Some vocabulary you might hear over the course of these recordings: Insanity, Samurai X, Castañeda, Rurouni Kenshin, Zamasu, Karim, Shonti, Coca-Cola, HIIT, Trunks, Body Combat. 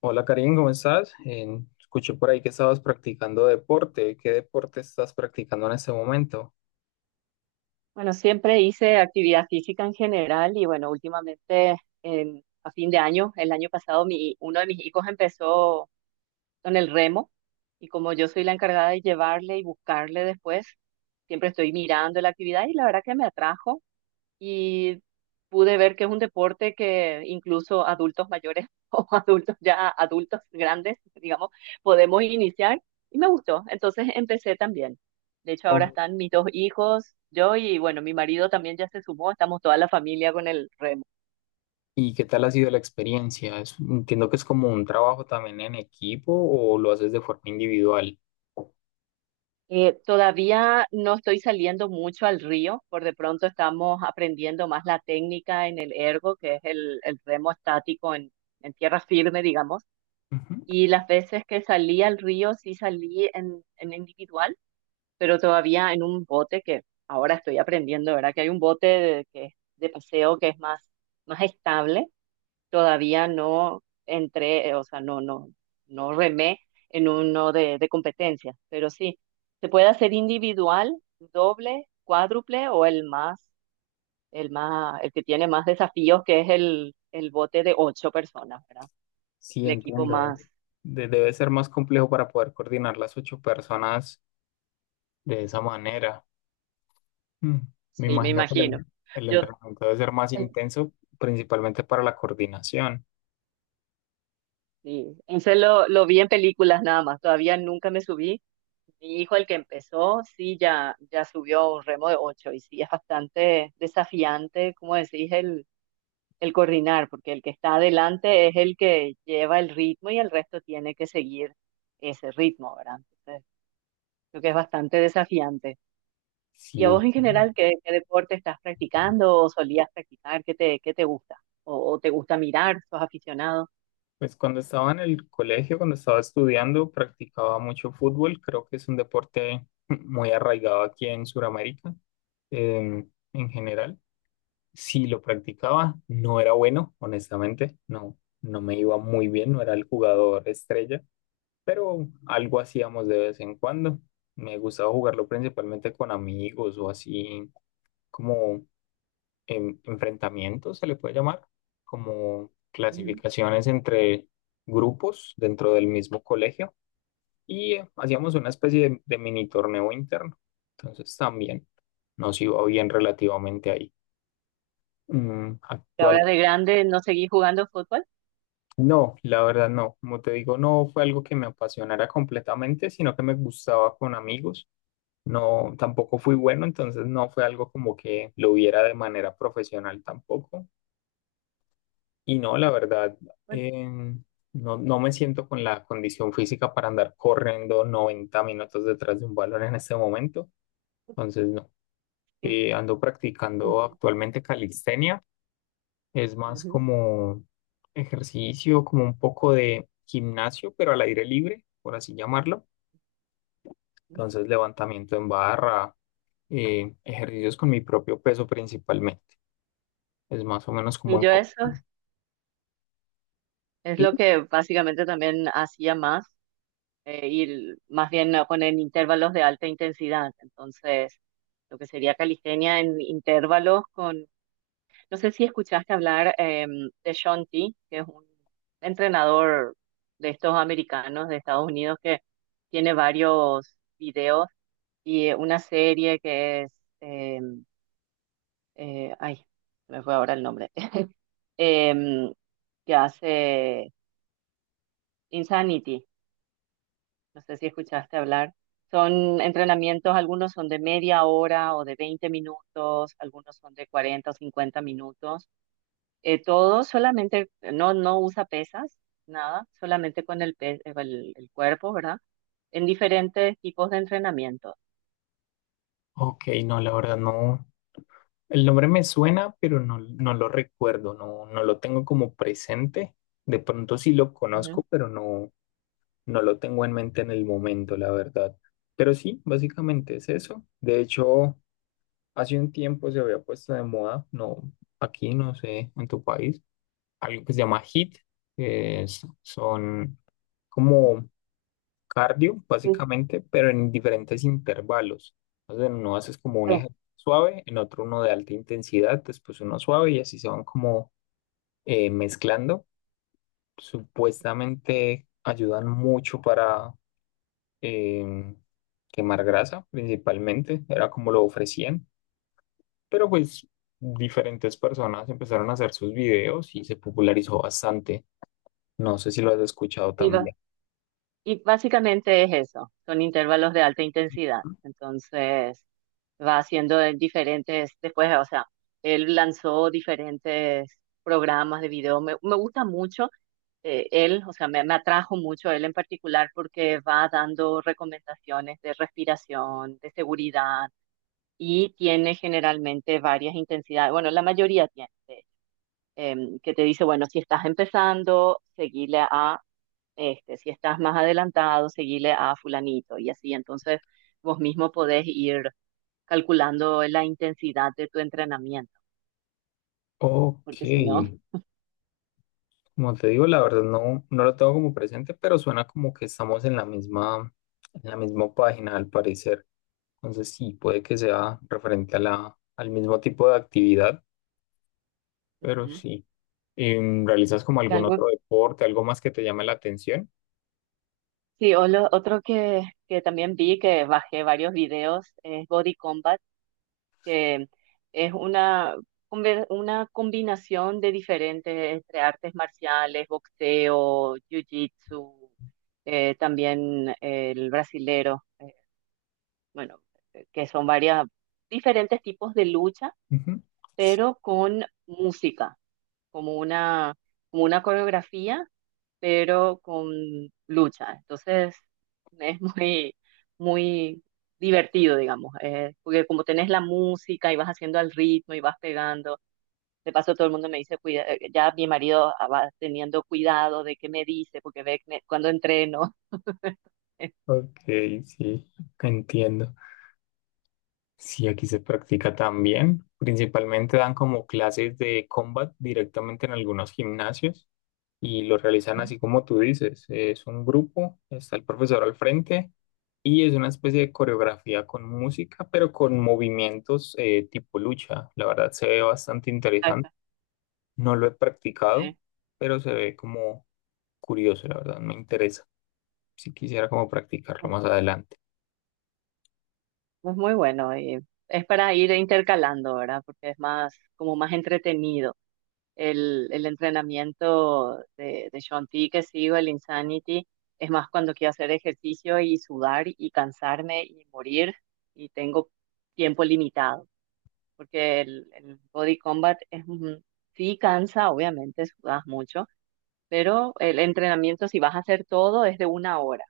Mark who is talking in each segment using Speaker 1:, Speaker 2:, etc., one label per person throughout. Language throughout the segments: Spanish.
Speaker 1: Hola Karim, ¿cómo estás? Escuché por ahí que estabas practicando deporte. ¿Qué deporte estás practicando en este momento?
Speaker 2: Bueno, siempre hice actividad física en general y bueno, últimamente a fin de año, el año pasado, uno de mis hijos empezó con el remo y como yo soy la encargada de llevarle y buscarle después, siempre estoy mirando la actividad y la verdad que me atrajo y pude ver que es un deporte que incluso adultos mayores o adultos ya adultos grandes, digamos, podemos iniciar y me gustó. Entonces empecé también. De hecho, ahora
Speaker 1: Oh,
Speaker 2: están mis dos hijos, yo y bueno, mi marido también ya se sumó, estamos toda la familia con el remo.
Speaker 1: ¿y qué tal ha sido la experiencia? Entiendo que es como un trabajo también en equipo o lo haces de forma individual.
Speaker 2: Todavía no estoy saliendo mucho al río, por de pronto estamos aprendiendo más la técnica en el ergo, que es el remo estático en tierra firme, digamos.
Speaker 1: Ujú.
Speaker 2: Y las veces que salí al río, sí salí en individual, pero todavía en un bote que ahora estoy aprendiendo, ¿verdad? Que hay un bote de paseo que es más estable, todavía no entré, o sea, no, no, no remé en uno de competencia, pero sí, se puede hacer individual, doble, cuádruple o el más, el que tiene más desafíos, que es el bote de ocho personas, ¿verdad?
Speaker 1: Sí,
Speaker 2: El equipo
Speaker 1: entiendo.
Speaker 2: más,
Speaker 1: Debe ser más complejo para poder coordinar las ocho personas de esa manera. Mm. Me
Speaker 2: sí, me
Speaker 1: imagino que
Speaker 2: imagino.
Speaker 1: el
Speaker 2: Yo,
Speaker 1: entrenamiento debe ser más
Speaker 2: eh,
Speaker 1: intenso, principalmente para la coordinación.
Speaker 2: sí, ese lo vi en películas nada más, todavía nunca me subí. Mi hijo, el que empezó, sí, ya subió un remo de ocho y sí, es bastante desafiante, como decís, el coordinar, porque el que está adelante es el que lleva el ritmo y el resto tiene que seguir ese ritmo, ¿verdad? Entonces, creo que es bastante desafiante. ¿Y a
Speaker 1: Sí,
Speaker 2: vos en general qué deporte estás practicando o solías practicar? ¿Qué te gusta? ¿O te gusta mirar? ¿Sos aficionado?
Speaker 1: pues cuando estaba en el colegio, cuando estaba estudiando, practicaba mucho fútbol. Creo que es un deporte muy arraigado aquí en Sudamérica, eh, en general. Si lo practicaba, no era bueno, honestamente. No, no me iba muy bien, no era el jugador estrella, pero algo hacíamos de vez en cuando. Me gustaba jugarlo principalmente con amigos o así como enfrentamientos, se le puede llamar, como
Speaker 2: Ujú.
Speaker 1: clasificaciones entre grupos dentro del mismo colegio y hacíamos una especie de mini torneo interno. Entonces también nos iba bien relativamente ahí. Mm,
Speaker 2: ¿Y
Speaker 1: actual.
Speaker 2: ahora de grande no seguís jugando fútbol?
Speaker 1: No, la verdad no. Como te digo, no fue algo que me apasionara completamente, sino que me gustaba con amigos. No, tampoco fui bueno, entonces no fue algo como que lo hubiera de manera profesional tampoco. Y no, la verdad,
Speaker 2: Bueno,
Speaker 1: eh, no, no me siento con la condición física para andar corriendo 90 minutos detrás de un balón en este momento. Entonces, no.
Speaker 2: sí.
Speaker 1: Ando practicando actualmente calistenia. Es más
Speaker 2: Ujú.
Speaker 1: como ejercicio, como un poco de gimnasio, pero al aire libre, por así llamarlo. Entonces, levantamiento en barra, ejercicios con mi propio peso principalmente. Es más o menos como
Speaker 2: Y
Speaker 1: un
Speaker 2: yo
Speaker 1: poco.
Speaker 2: eso es lo que básicamente también hacía más. Y más bien poner intervalos de alta intensidad. Entonces, lo que sería calistenia en intervalos con, no sé si escuchaste hablar de Shonti, que es un entrenador de estos americanos de Estados Unidos que tiene varios videos y una serie que es, em, eh, ay, se me fue ahora el nombre, em, que hace Insanity. No sé si escuchaste hablar. Son entrenamientos, algunos son de media hora o de 20 minutos, algunos son de 40 o 50 minutos. Todo solamente, no, no usa pesas, nada, solamente con el cuerpo, ¿verdad? En diferentes tipos de entrenamiento.
Speaker 1: Ok, no, la verdad no. El nombre me suena, pero no, no lo recuerdo, no, no lo tengo como presente. De pronto sí lo
Speaker 2: Ujú.
Speaker 1: conozco, pero no, no lo tengo en mente en el momento, la verdad. Pero sí, básicamente es eso. De hecho, hace un tiempo se había puesto de moda, no, aquí no sé, en tu país, algo que se llama HIIT, que es- son como cardio,
Speaker 2: Sí,
Speaker 1: básicamente, pero en diferentes intervalos. Entonces, en uno haces como un
Speaker 2: sí,
Speaker 1: ejercicio suave, en otro uno de alta intensidad, después uno suave y así se van como mezclando. Supuestamente ayudan mucho para em, quemar grasa, principalmente, era como lo ofrecían, pero pues diferentes personas empezaron a hacer sus videos y se popularizó bastante. No sé si lo has escuchado
Speaker 2: sí,
Speaker 1: también.
Speaker 2: y básicamente es eso, son intervalos de alta intensidad. Entonces va haciendo de diferentes, después, o sea, él lanzó diferentes programas de video. Me gusta mucho él, o sea, me atrajo mucho él en particular porque va dando recomendaciones de respiración, de seguridad y tiene generalmente varias intensidades. Bueno, la mayoría tiene, que te dice, bueno, si estás empezando, seguile a este, si estás más adelantado, seguile a fulanito y así. Entonces, vos mismo podés ir calculando la intensidad de tu entrenamiento,
Speaker 1: Ok.
Speaker 2: porque si no.
Speaker 1: Como te digo, la verdad no, no lo tengo como presente, pero suena como que estamos en la misma página al parecer. Entonces sí, puede que sea referente a al mismo tipo de actividad, pero
Speaker 2: Ujú.
Speaker 1: sí. ¿Realizas como
Speaker 2: Y
Speaker 1: algún
Speaker 2: algo,
Speaker 1: otro deporte, algo más que te llame la atención?
Speaker 2: sí, o otro que, también vi, que bajé varios videos, es Body Combat, que es una combinación de diferentes entre artes marciales, boxeo, jiu-jitsu, también el brasilero. Bueno, que son varias, diferentes tipos de lucha,
Speaker 1: Ujú. Sí,
Speaker 2: pero con música, como una, como una coreografía, pero con lucha. Entonces, es muy, muy divertido, digamos, porque como tenés la música y vas haciendo al ritmo y vas pegando, de paso todo el mundo me dice, cuida, ya mi marido va teniendo cuidado de qué me dice, porque ve que cuando entreno.
Speaker 1: ok, sí, entiendo. Sí, aquí se practica también. Principalmente dan como clases de combat directamente en algunos gimnasios y lo realizan así como tú dices. Es un grupo, está el profesor al frente y es una especie de coreografía con música, pero con movimientos tipo lucha. La verdad se ve bastante interesante.
Speaker 2: Ajá,
Speaker 1: No lo he practicado,
Speaker 2: sí.
Speaker 1: pero se ve como curioso, la verdad, me interesa. Si quisiera como practicarlo más adelante.
Speaker 2: Es muy bueno y es para ir intercalando, ¿verdad? Porque es más, como más entretenido. El entrenamiento de Shaun T que sigo, el Insanity, es más cuando quiero hacer ejercicio y sudar y cansarme y morir y tengo tiempo limitado. Porque el Body Combat es, sí cansa, obviamente, sudas mucho, pero el entrenamiento, si vas a hacer todo, es de una hora,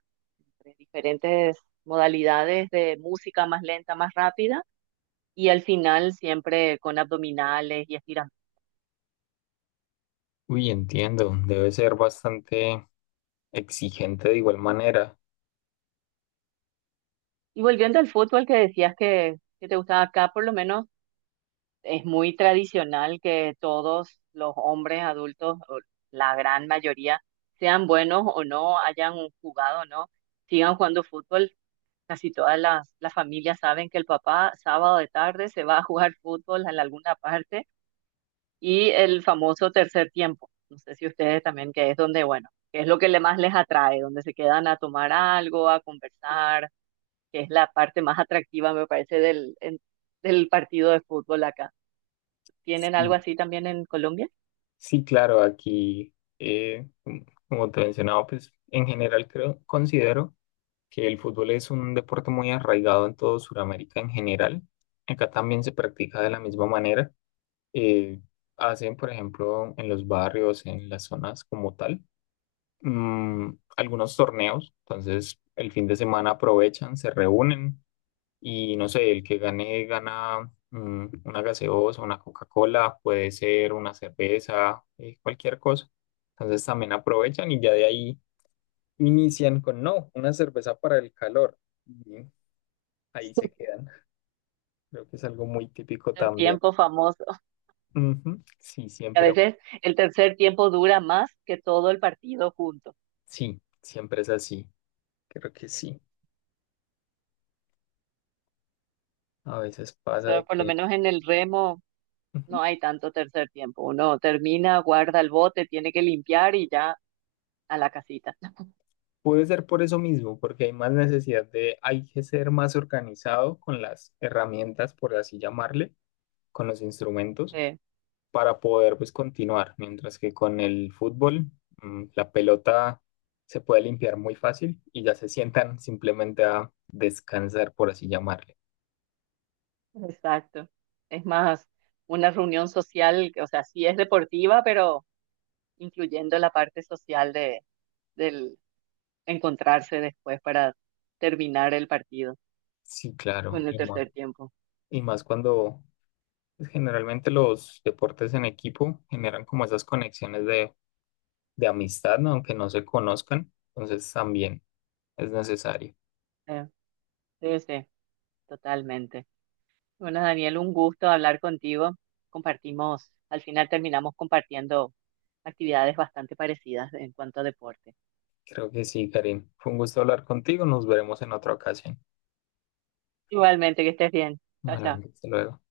Speaker 2: entre diferentes modalidades de música más lenta, más rápida y al final siempre con abdominales y estiramientos.
Speaker 1: Uy, entiendo, debe ser bastante exigente de igual manera.
Speaker 2: Y volviendo al fútbol que decías que te gustaba, acá, por lo menos, es muy tradicional que todos los hombres adultos, o la gran mayoría, sean buenos o no, hayan jugado o no, sigan jugando fútbol. Casi todas las familias saben que el papá sábado de tarde se va a jugar fútbol en alguna parte y el famoso tercer tiempo. No sé si ustedes también, que es donde, bueno, que es lo que le más les atrae, donde se quedan a tomar algo, a conversar, que es la parte más atractiva, me parece, del partido de fútbol acá. ¿Tienen algo
Speaker 1: Sí,
Speaker 2: así también en Colombia?
Speaker 1: sí, claro, aquí, como te mencionaba, pues en general creo, considero que el fútbol es un deporte muy arraigado en todo Sudamérica en general. Acá también se practica de la misma manera. Eh, Hacen, por ejemplo, en los barrios, en las zonas como tal, algunos torneos. Entonces, el fin de semana aprovechan, se reúnen y no sé, el que gane gana una gaseosa, una Coca-Cola, puede ser una cerveza, cualquier cosa. Entonces también aprovechan y ya de ahí inician con, no, una cerveza para el calor. Y ahí se quedan. Creo que es algo muy típico
Speaker 2: El
Speaker 1: también.
Speaker 2: tiempo famoso.
Speaker 1: Ujú.
Speaker 2: A veces el tercer tiempo dura más que todo el partido junto.
Speaker 1: Sí, siempre es así. Creo que sí. A veces pasa
Speaker 2: Eso,
Speaker 1: de
Speaker 2: por lo
Speaker 1: que...
Speaker 2: menos en el remo,
Speaker 1: Ujú.
Speaker 2: no hay tanto tercer tiempo. Uno termina, guarda el bote, tiene que limpiar y ya a la casita.
Speaker 1: Puede ser por eso mismo, porque hay más necesidad de, hay que ser más organizado con las herramientas, por así llamarle, con los instrumentos
Speaker 2: Sí.
Speaker 1: para poder pues continuar, mientras que con el fútbol la pelota se puede limpiar muy fácil y ya se sientan simplemente a descansar, por así llamarle.
Speaker 2: Exacto. Es más una reunión social, o sea, sí es deportiva, pero incluyendo la parte social del encontrarse después para terminar el partido
Speaker 1: Sí, claro,
Speaker 2: con el tercer tiempo.
Speaker 1: y más cuando pues, generalmente los deportes en equipo generan como esas conexiones de amistad, ¿no? Aunque no se conozcan, entonces también es necesario.
Speaker 2: Eh, sí, sí, totalmente. Bueno, Daniel, un gusto hablar contigo. Compartimos, al final terminamos compartiendo actividades bastante parecidas en cuanto a deporte.
Speaker 1: Creo que sí, Karim. Fue un gusto hablar contigo, nos veremos en otra ocasión.
Speaker 2: Igualmente, que estés bien. Chao, chao.
Speaker 1: Bueno, hasta luego.